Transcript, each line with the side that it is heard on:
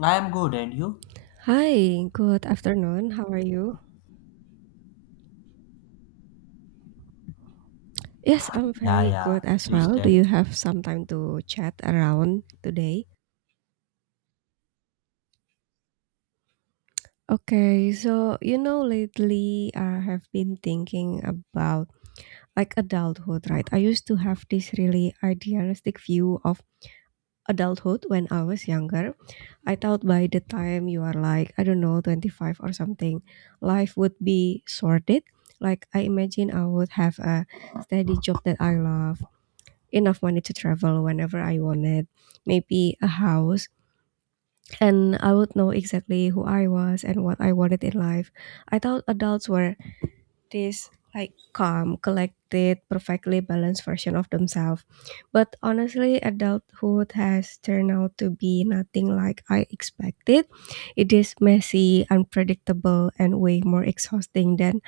left: I am good, and you?
right: Hi, good afternoon. How are you? Yes, I'm
left: Yeah,
right: very
left: yeah,
right: good as
left: please
right: well. Do
left: tell.
right: you have some time to chat around today? Okay, so you know, lately I have been thinking about like adulthood, right? I used to have this really idealistic view of adulthood when I was younger. I thought by the time you are like, I don't know, 25 or something, life would be sorted. Like, I imagine I would have a steady job that I love enough money to travel whenever I wanted, maybe a house, and I would know exactly who I was and what I wanted in life. I thought adults were this like calm, collected, perfectly balanced version of themselves. But honestly, adulthood has turned out to be nothing like I expected. It is messy, unpredictable, and way more exhausting than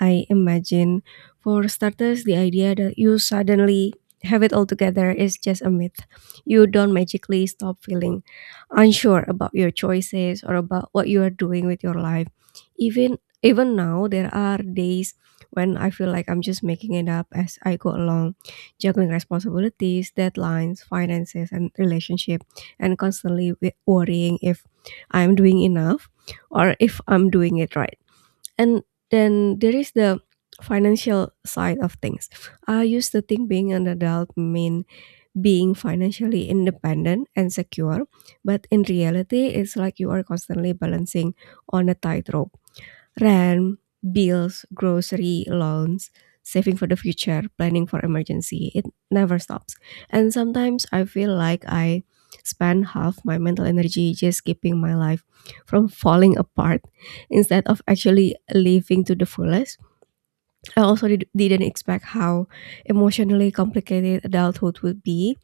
right: I imagine. For starters, the idea that you suddenly have it all together is just a myth. You don't magically stop feeling unsure about your choices or about what you are doing with your life. Even even now there are days when I feel like I'm just making it up as I go along, juggling responsibilities, deadlines, finances and relationship and constantly worrying if I'm doing enough or if I'm doing it right and then there is the financial side of things. I used to think being an adult mean being financially independent and secure, but in reality it's like you are constantly balancing on a tightrope. Rent, bills, grocery, loans, saving for the future, planning for emergency. It never stops. And sometimes I feel like I spend half my mental energy just keeping my life from falling apart instead of actually living to the fullest. I also didn't expect how emotionally complicated adulthood would be.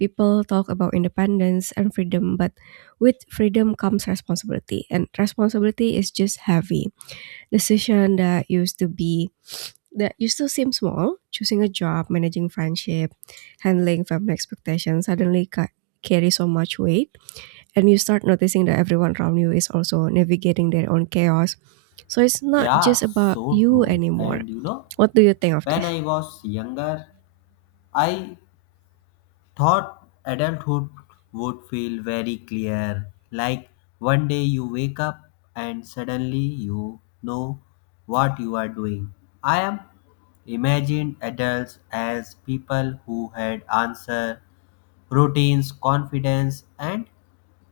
right: People talk about independence and freedom, but with freedom comes responsibility, and responsibility is just heavy. Decision that used to be that used to seem small, choosing a job, managing friendship, handling family expectations, suddenly carry so much weight, and you start noticing that everyone around you is also navigating their own chaos. So it's not
left: Yeah,
right: just about
left: so
right: you
left: true.
right: anymore.
left: And you know,
right: What do you think of
left: when
right: this?
left: I was younger, I thought adulthood would feel very clear, like one day you wake up and suddenly you know what you are doing. I am imagined adults as people who had answer, routines, confidence, and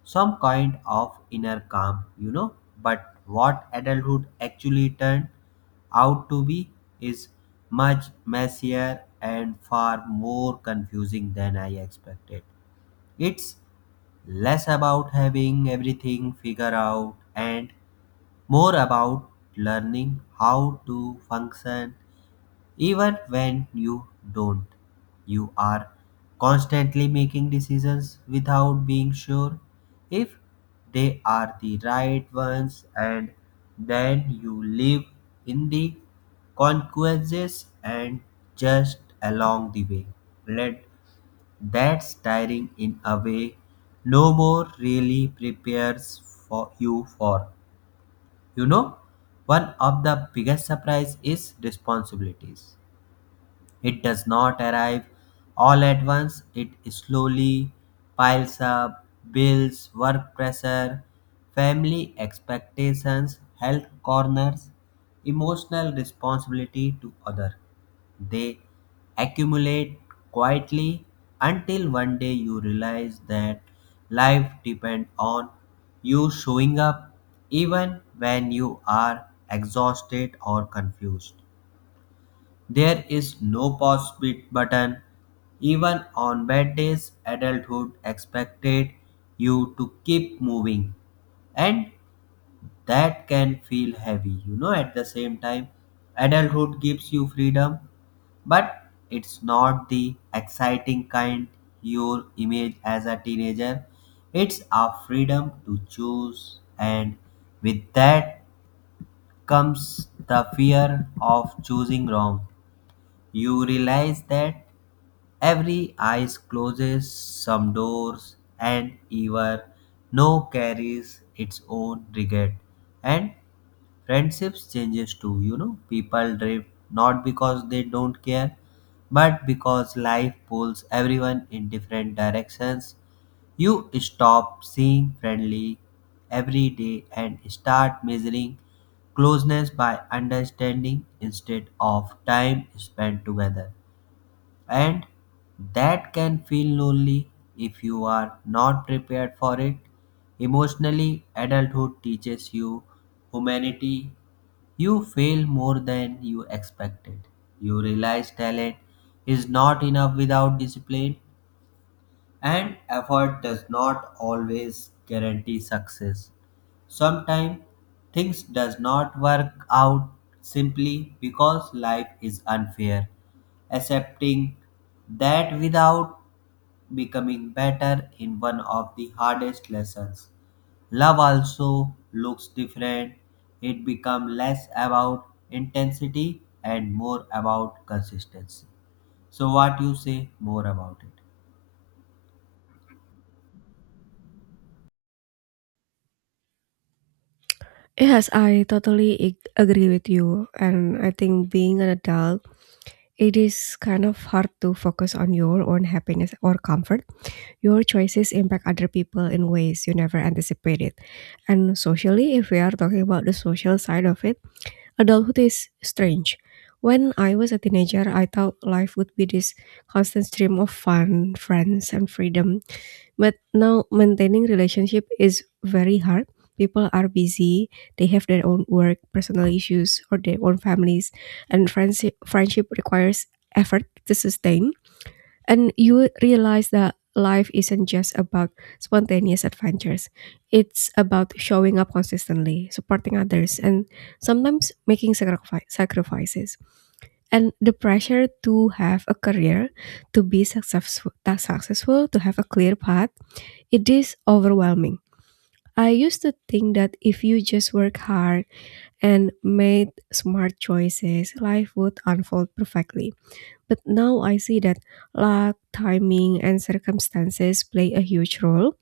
left: some kind of inner calm. But what adulthood actually turned out to be is much messier and far more confusing than I expected. It's less about having everything figured out and more about learning how to function even when you don't. You are constantly making decisions without being sure if they are the right ones, and then you live in the consequences and just along the way. Let That's tiring in a way. No more really prepares for you for, you know one of the biggest surprise is responsibilities. It does not arrive all at once, it slowly piles up bills, work pressure, family expectations, health corners, emotional responsibility to other. They accumulate quietly until one day you realize that life depends on you showing up even when you are exhausted or confused. There is no pause bit button. Even on bad days, adulthood expected you to keep moving, and that can feel heavy. At the same time, adulthood gives you freedom, but it's not the exciting kind you image as a teenager. It's a freedom to choose, and with that comes the fear of choosing wrong. You realize that every eyes closes some doors, and even no carries its own regret. And friendships changes too. You know, people drift not because they don't care, but because life pulls everyone in different directions. You stop seeing friendly every day and start measuring closeness by understanding instead of time spent together, and that can feel lonely if you are not prepared for it. Emotionally, adulthood teaches you humanity. You fail more than you expected. You realize talent is not enough without discipline. And effort does not always guarantee success. Sometimes things does not work out simply because life is unfair. Accepting that without becoming better in one of the hardest lessons. Love also looks different. It becomes less about intensity and more about consistency. So what you say more about it?
right: Yes, I totally agree with you, and I think being an adult, it is kind of hard to focus on your own happiness or comfort. Your choices impact other people in ways you never anticipated. And socially, if we are talking about the social side of it, adulthood is strange. When I was a teenager, I thought life would be this constant stream of fun, friends, and freedom. But now maintaining relationship is very hard. People are busy, they have their own work, personal issues, or their own families, and friendship requires effort to sustain, and you realize that life isn't just about spontaneous adventures, it's about showing up consistently, supporting others, and sometimes making sacrifices. And the pressure to have a career, to be successful, to have a clear path, it is overwhelming. I used to think that if you just work hard and made smart choices, life would unfold perfectly. But now I see that luck, timing, and circumstances play a huge role.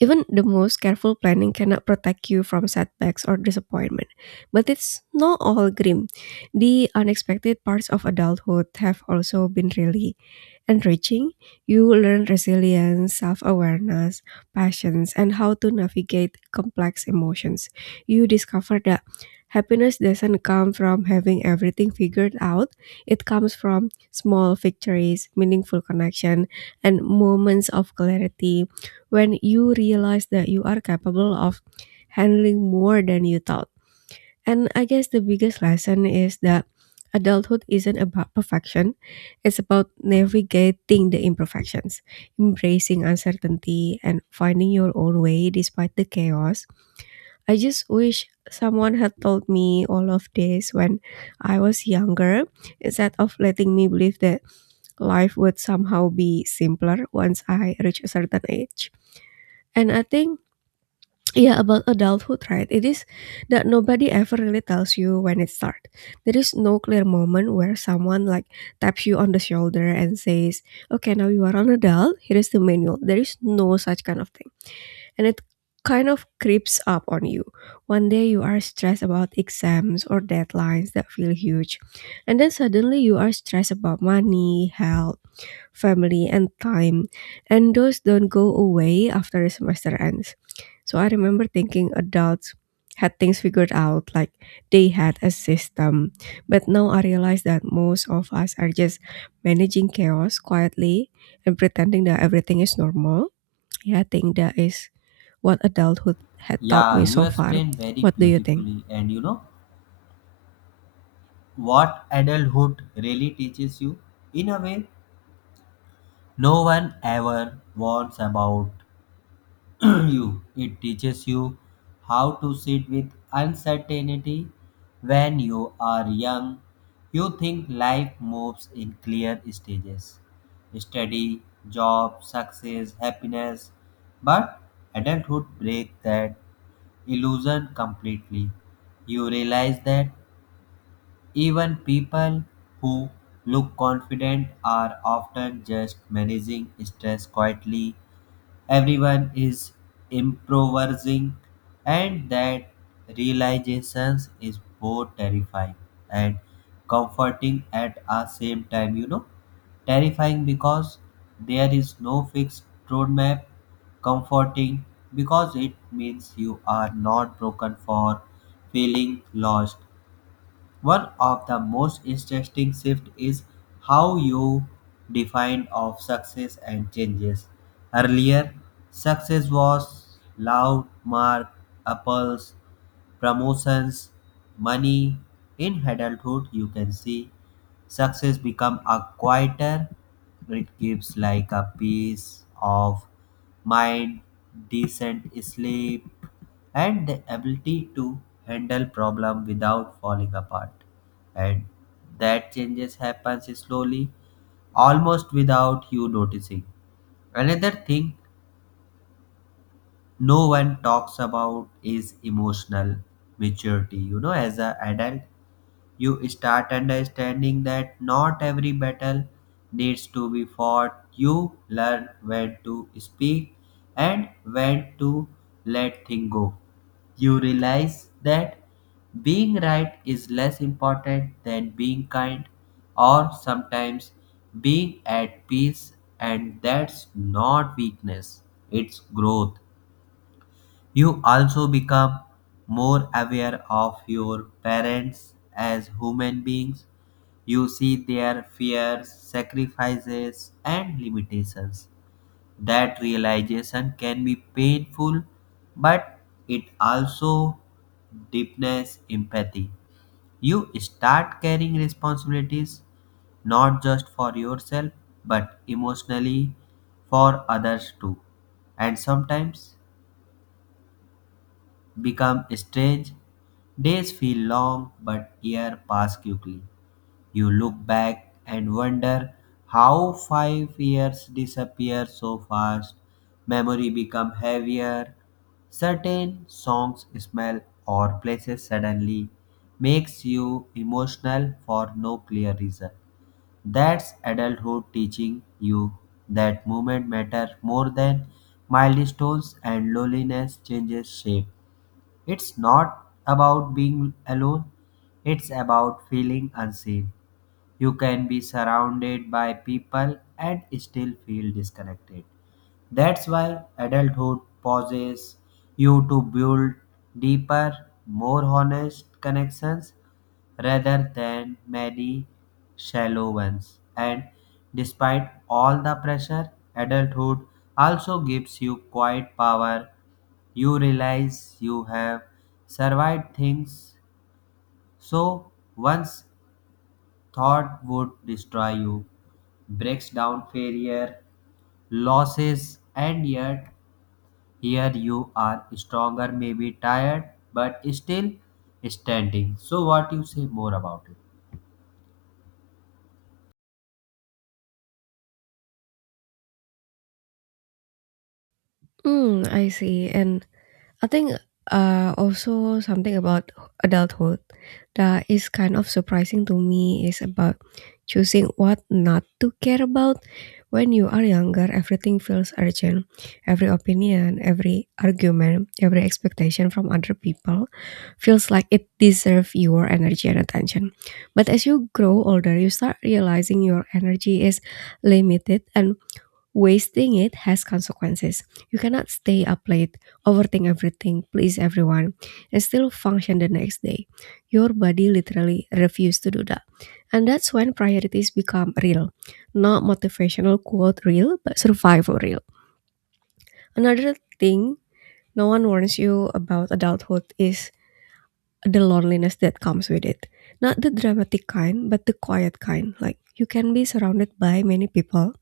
right: Even the most careful planning cannot protect you from setbacks or disappointment. But it's not all grim. The unexpected parts of adulthood have also been really enriching. You will learn resilience, self awareness, passions, and how to navigate complex emotions. You discover that happiness doesn't come from having everything figured out, it comes from small victories, meaningful connection, and moments of clarity when you realize that you are capable of handling more than you thought. And I guess the biggest lesson is that adulthood isn't about perfection, it's about navigating the imperfections, embracing uncertainty, and finding your own way despite the chaos. I just wish someone had told me all of this when I was younger instead of letting me believe that life would somehow be simpler once I reach a certain age. And I think, yeah, about adulthood, right? It is that nobody ever really tells you when it starts. There is no clear moment where someone like taps you on the shoulder and says, "Okay, now you are an adult, here is the manual." There is no such kind of thing. And it kind of creeps up on you. One day you are stressed about exams or deadlines that feel huge. And then suddenly you are stressed about money, health, family, and time. And those don't go away after the semester ends. So I remember thinking adults had things figured out, like they had a system. But now I realize that most of us are just managing chaos quietly and pretending that everything is normal. Yeah, I think that is what adulthood had taught
left: Yeah,
right: me
left: you
right: so far.
left: explained very
right: What do you think?
left: beautifully. And you know what adulthood really teaches you? In a way, no one ever warns about you. It teaches you how to sit with uncertainty when you are young. You think life moves in clear stages: study, job, success, happiness. But adulthood breaks that illusion completely. You realize that even people who look confident are often just managing stress quietly. Everyone is improvising, and that realization is both terrifying and comforting at the same time. You know, terrifying because there is no fixed roadmap, comforting because it means you are not broken for feeling lost. One of the most interesting shifts is how you define of success and changes. Earlier, success was loud mark, apples, promotions, money. In adulthood, you can see success become a quieter. It gives like a peace of mind, decent sleep, and the ability to handle problem without falling apart. And that changes happens slowly, almost without you noticing. Another thing no one talks about is emotional maturity. As a adult, you start understanding that not every battle needs to be fought. You learn when to speak and when to let things go. You realize that being right is less important than being kind, or sometimes being at peace, and that's not weakness, it's growth. You also become more aware of your parents as human beings. You see their fears, sacrifices, and limitations. That realization can be painful, but it also deepens empathy. You start carrying responsibilities not just for yourself but emotionally for others too. And sometimes become strange. Days feel long, but years pass quickly. You look back and wonder how 5 years disappear so fast. Memory become heavier. Certain songs, smell, or places suddenly makes you emotional for no clear reason. That's adulthood teaching you that moment matters more than milestones, and loneliness changes shape. It's not about being alone, it's about feeling unseen. You can be surrounded by people and still feel disconnected. That's why adulthood pauses you to build deeper, more honest connections rather than many shallow ones. And despite all the pressure, adulthood also gives you quiet power. You realize you have survived things so once thought would destroy you, breaks down failure, losses, and yet here you are stronger, maybe tired, but still standing. So what you say more about it?
right: Mm, I see. And I think also something about adulthood that is kind of surprising to me is about choosing what not to care about. When you are younger, everything feels urgent. Every opinion, every argument, every expectation from other people feels like it deserves your energy and attention. But as you grow older, you start realizing your energy is limited and wasting it has consequences. You cannot stay up late, overthink everything, please everyone, and still function the next day. Your body literally refuses to do that. And that's when priorities become real. Not motivational quote real, but survival real. Another thing no one warns you about adulthood is the loneliness that comes with it. Not the dramatic kind, but the quiet kind. Like, you can be surrounded by many people,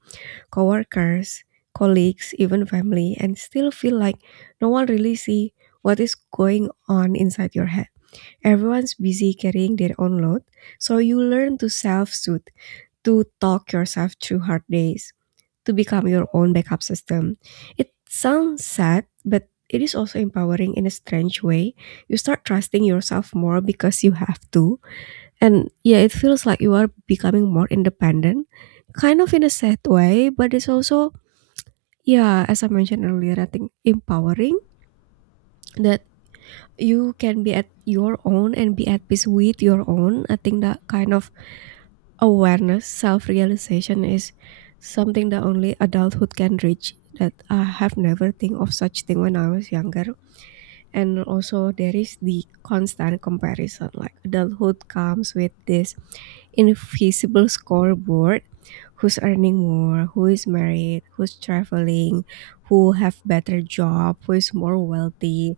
right: coworkers, colleagues, even family, and still feel like no one really see what is going on inside your head. Everyone's busy carrying their own load, so you learn to self-soothe, to talk yourself through hard days, to become your own backup system. It sounds sad, but it is also empowering in a strange way. You start trusting yourself more because you have to. And yeah, it feels like you are becoming more independent, kind of in a sad way, but it's also, yeah, as I mentioned earlier, I think empowering that you can be at your own and be at peace with your own. I think that kind of awareness, self realization is something that only adulthood can reach. That I have never think of such thing when I was younger. And also there is the constant comparison. Like adulthood comes with this invisible scoreboard. Who's earning more, who is married, who's traveling, who have better job, who is more wealthy,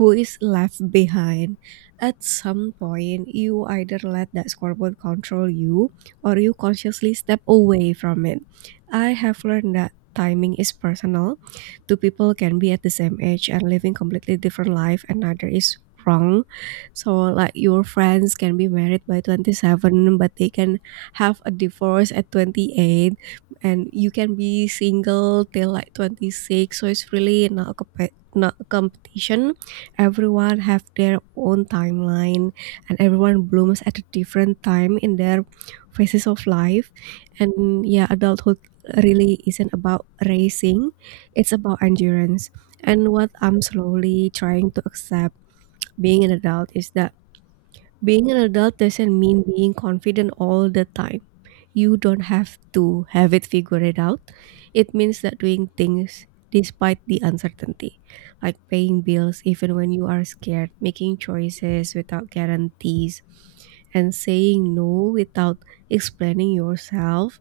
right: who is left behind. At some point, you either let that scoreboard control you or you consciously step away from it. I have learned that timing is personal. Two people can be at the same age and living completely different life and neither is wrong. So like your friends can be married by 27 but they can have a divorce at 28, and you can be single till like 26, so it's really not a competition. Everyone have their own timeline, and everyone blooms at a different time in their phases of life. And yeah, adulthood really isn't about racing, it's about endurance. And what I'm slowly trying to accept being an adult is that being an adult doesn't mean being confident all the time. You don't have to have it figured out. It means that doing things despite the uncertainty, like paying bills even when you are scared, making choices without guarantees, and saying no without explaining yourself,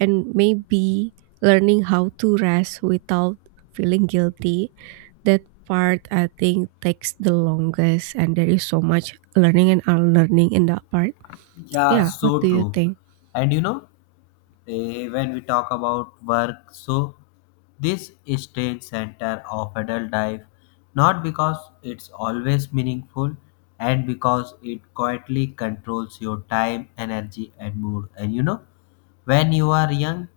right: and maybe learning how to rest without feeling guilty. That part I think takes the longest, and there is so much learning and unlearning in that part.
left: Yeah,
right: Yeah, what
left: so
right: do you
left: true.
right: think?
left: And you know, when we talk about work, so this stage center of adult life not because it's always meaningful and because it quietly controls your time energy and mood. And you know, when you are young,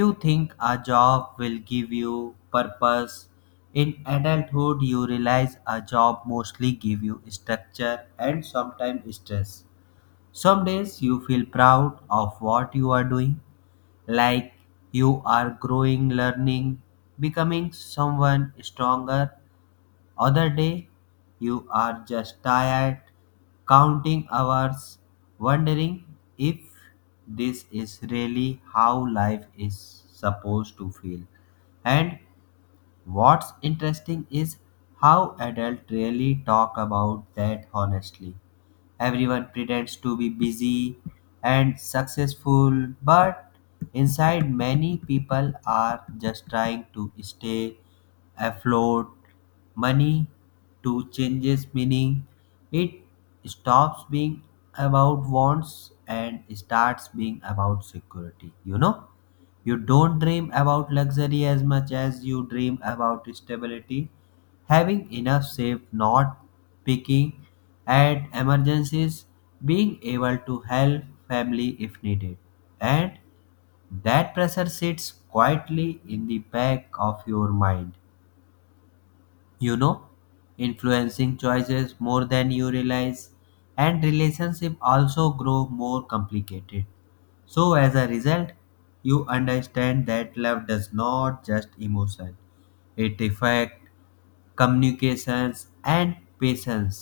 left: you think a job will give you purpose. In adulthood, you realize a job mostly give you structure and sometimes stress. Some days you feel proud of what you are doing, like you are growing, learning, becoming someone stronger. Other day, you are just tired, counting hours, wondering if this is really how life is supposed to feel. And what's interesting is how adults really talk about that honestly. Everyone pretends to be busy and successful, but inside, many people are just trying to stay afloat. Money to changes meaning. It stops being about wants and starts being about security, you know? You don't dream about luxury as much as you dream about stability, having enough saved, not picking at emergencies, being able to help family if needed. And that pressure sits quietly in the back of your mind, you know, influencing choices more than you realize. And relationship also grow more complicated. So as a result, you understand that love does not just emotion, it affects communications and patience.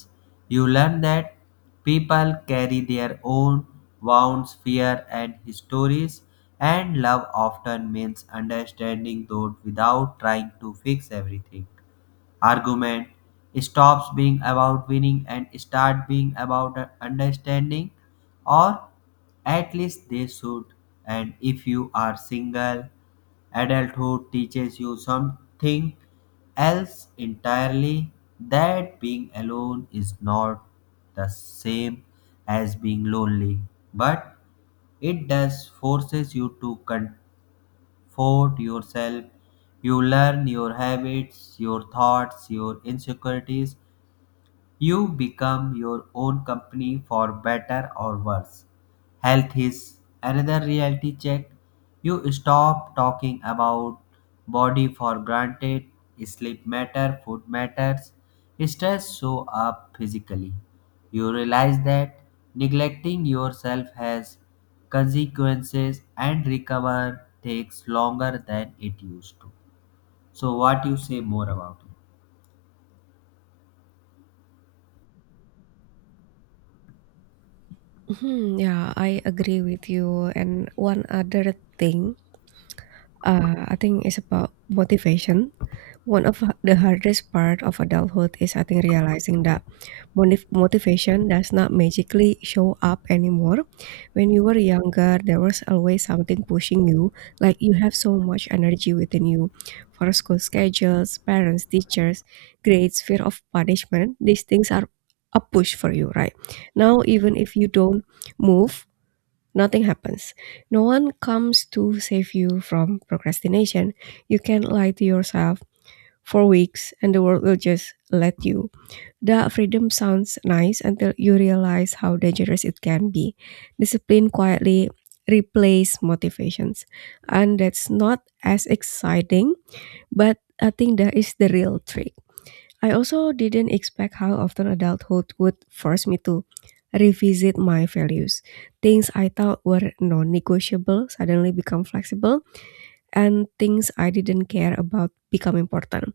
left: You learn that people carry their own wounds fear and histories, and love often means understanding those without trying to fix everything. Argument stops being about winning and start being about understanding, or at least they should. And if you are single, adulthood teaches you something else entirely, that being alone is not the same as being lonely, but it does forces you to fought yourself. You learn your habits, your thoughts, your insecurities. You become your own company for better or worse. Health is another reality check. You stop talking about body for granted. Sleep matter, food matters. Stress show up physically. You realize that neglecting yourself has consequences and recover takes longer than it used to. So what you say more about it?
right: Mhm, yeah, I agree with you. And one other thing, I think is about motivation. One of the hardest part of adulthood is I think realizing that motivation does not magically show up anymore. When you were younger, there was always something pushing you, like you have so much energy within you for school schedules, parents, teachers, grades, fear of punishment. These things are a push for you, right? Now, even if you don't move, nothing happens. No one comes to save you from procrastination. You can lie to yourself for weeks and the world will just let you. The freedom sounds nice until you realize how dangerous it can be. Discipline quietly replace motivations, and that's not as exciting, but I think that is the real trick. I also didn't expect how often adulthood would force me to revisit my values. Things I thought were non negotiable suddenly become flexible, and things I didn't care about become important.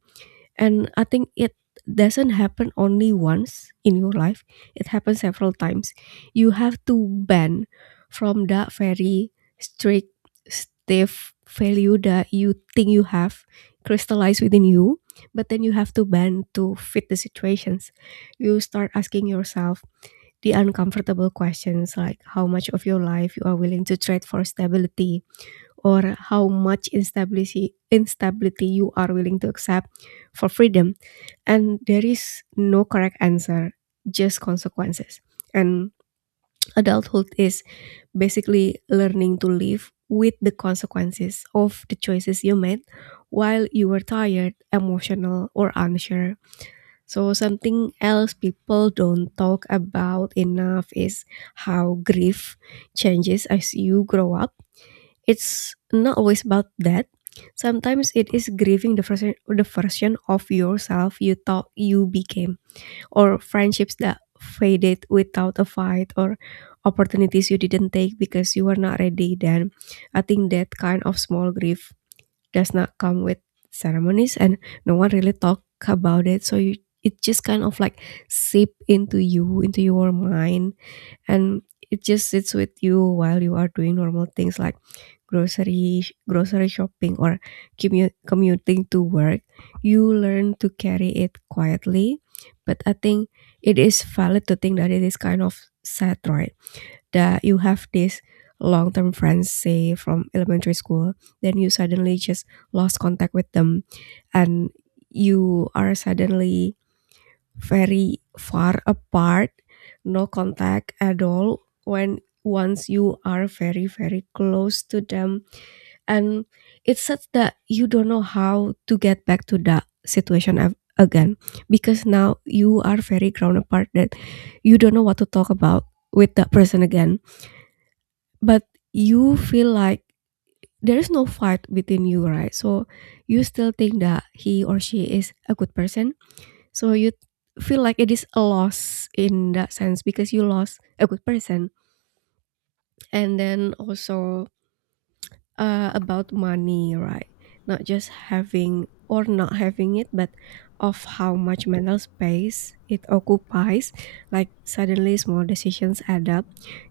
right: And I think it doesn't happen only once in your life, it happens several times. You have to ban from that very strict, stiff value that you think you have crystallized within you, but then you have to ban to fit the situations. You start asking yourself the uncomfortable questions, like how much of your life you are willing to trade for stability, or how much instability you are willing to accept for freedom. And there is no correct answer, just consequences. And adulthood is basically learning to live with the consequences of the choices you made while you were tired, emotional, or unsure. So something else people don't talk about enough is how grief changes as you grow up. It's not always about that. Sometimes it is grieving the version of yourself you thought you became, or friendships that faded without a fight, or opportunities you didn't take because you were not ready. Then I think that kind of small grief does not come with ceremonies, and no one really talk about it. So it just kind of like seep into you, into your mind, and it just sits with you while you are doing normal things like grocery shopping or commuting to work. You learn to carry it quietly, but I think it is valid to think that it is kind of sad, right? That you have this long-term friends, say, from elementary school, then you suddenly just lost contact with them, and you are suddenly very far apart, no contact at all, when once you are very close to them. And it's such that you don't know how to get back to that situation again. Because now you are very grown apart that you don't know what to talk about with that person again. But you feel like there is no fight within you, right? So you still think that he or she is a good person. So you feel like it is a loss in that sense, because you lost a good person. And then also, about money, right? Not just having or not having it, but of how much mental space it occupies. Like suddenly small decisions add up.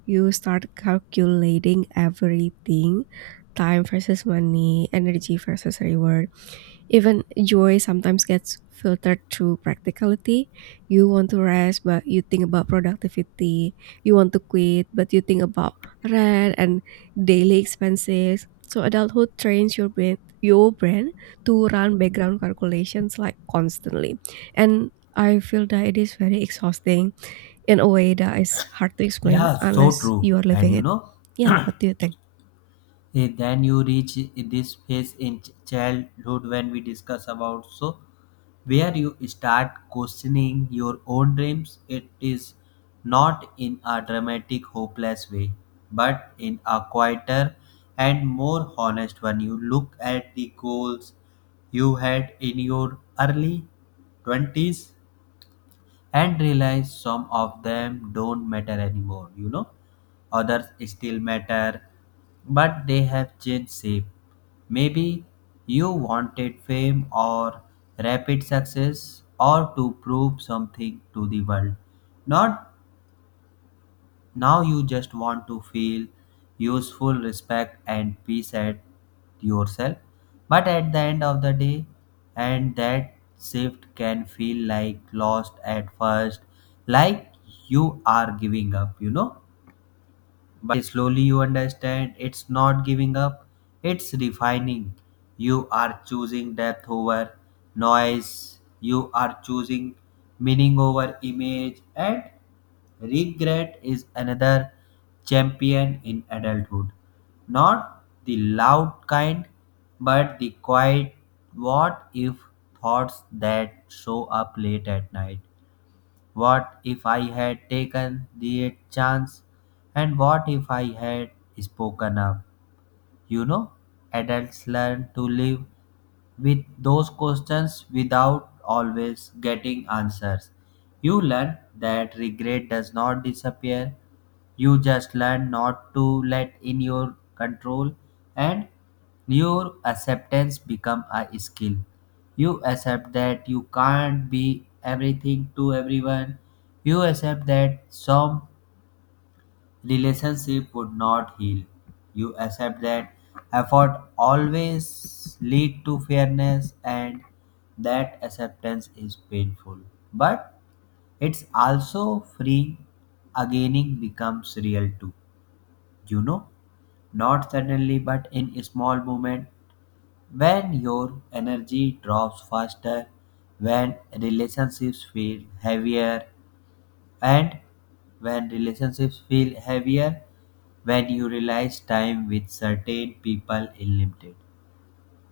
right: You start calculating everything, time versus money, energy versus reward. Even joy sometimes gets filtered through practicality. You want to rest, but you think about productivity. You want to quit, but you think about rent and daily expenses. So adulthood trains your brain to run background calculations, like, constantly. And I feel that it is very exhausting in a way that is hard to explain
left: Yeah, so
right: unless
left: true.
right: you are
left: And
right: living
left: you
right: it.
left: know,
right: Yeah, what do you think?
left: Then you reach this phase in childhood when we discuss about, so where you start questioning your own dreams. It is not in a dramatic hopeless way, but in a quieter and more honest one. You look at the goals you had in your early 20s and realize some of them don't matter anymore, you know. Others still matter, but they have changed shape. Maybe you wanted fame or rapid success or to prove something to the world, not now you just want to feel useful, respect, and peace at yourself. But at the end of the day, and that shift can feel like lost at first, like you are giving up, you know. But slowly you understand it's not giving up, it's refining. You are choosing depth over noise, you are choosing meaning over image, and regret is another champion in adulthood. Not the loud kind, but the quiet what if thoughts that show up late at night. What if I had taken the chance? And what if I had spoken up? You know, adults learn to live with those questions without always getting answers. You learn that regret does not disappear. You just learn not to let in your control, and your acceptance become a skill. You accept that you can't be everything to everyone. You accept that some relationship would not heal. You accept that effort always lead to fairness, and that acceptance is painful. But it's also freeing. Againing becomes real too. You know, not suddenly but in a small moment when your energy drops faster, when relationships feel heavier, and when relationships feel heavier, when you realize time with certain people is limited,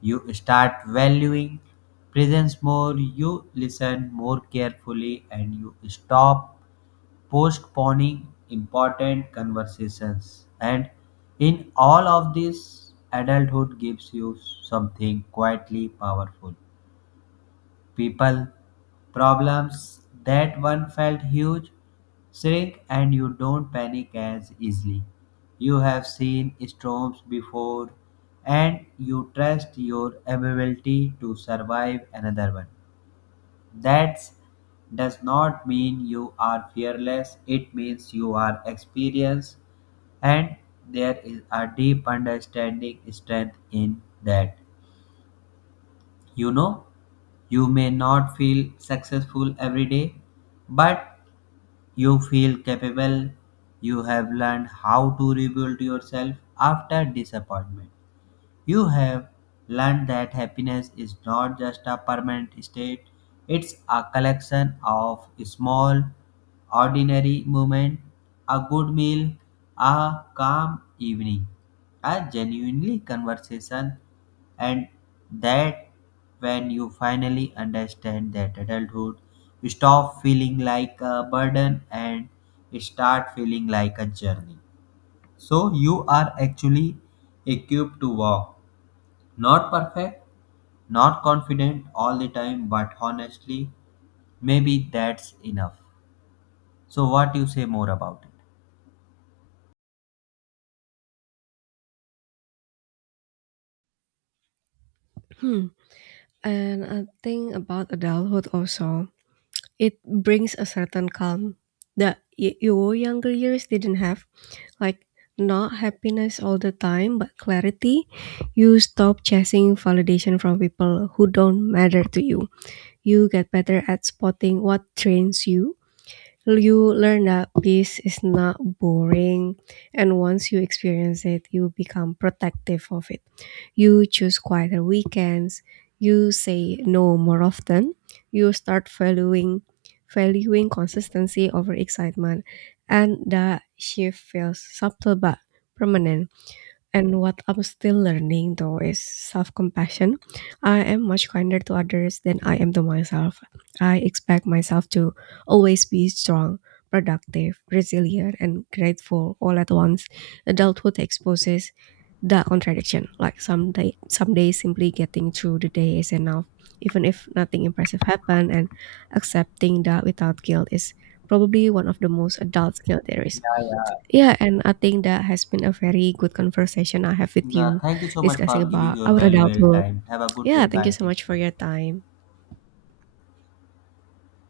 left: you start valuing presence more, you listen more carefully, and you stop postponing important conversations. And in all of this, adulthood gives you something quietly powerful: people, problems that one felt huge shrink and you don't panic as easily. You have seen storms before and you trust your ability to survive another one. That does not mean you are fearless, it means you are experienced, and there is a deep understanding strength in that. You know? You may not feel successful every day, but you feel capable. You have learned how to rebuild yourself after disappointment. You have learned that happiness is not just a permanent state, it's a collection of small, ordinary moments: a good meal, a calm evening, a genuinely conversation, and that when you finally understand that adulthood, you stop feeling like a burden and start feeling like a journey. So you are actually equipped to walk, not perfect, not confident all the time, but honestly, maybe that's enough. So, what you say more about it?
right: Hmm. And I think about adulthood also. It brings a certain calm that your younger years didn't have. Like, not happiness all the time, but clarity. You stop chasing validation from people who don't matter to you. You get better at spotting what trains you. You learn that peace is not boring, and once you experience it, you become protective of it. You choose quieter weekends. You say no more often. You start valuing consistency over excitement. And the shift feels subtle but permanent. And what I'm still learning though is self-compassion. I am much kinder to others than I am to myself. I expect myself to always be strong, productive, resilient, and grateful all at once. Adulthood exposes the contradiction. Like some days simply getting through the day is enough, even if nothing impressive happened. And accepting that without guilt is probably one of the most adult skill there
left: Yeah,
right: is.
left: yeah.
right: Yeah, and I think that has been a very good conversation I have with
left: Yeah,
right: you,
left: thank you so much
right: discussing
left: for giving
right: about
left: your
right: our
left: valuable
right: adulthood.
left: time. Have a good day.
right: Yeah, thank you
left: Bye.
right: so
left: Take
right: much for
left: care.
right: your time.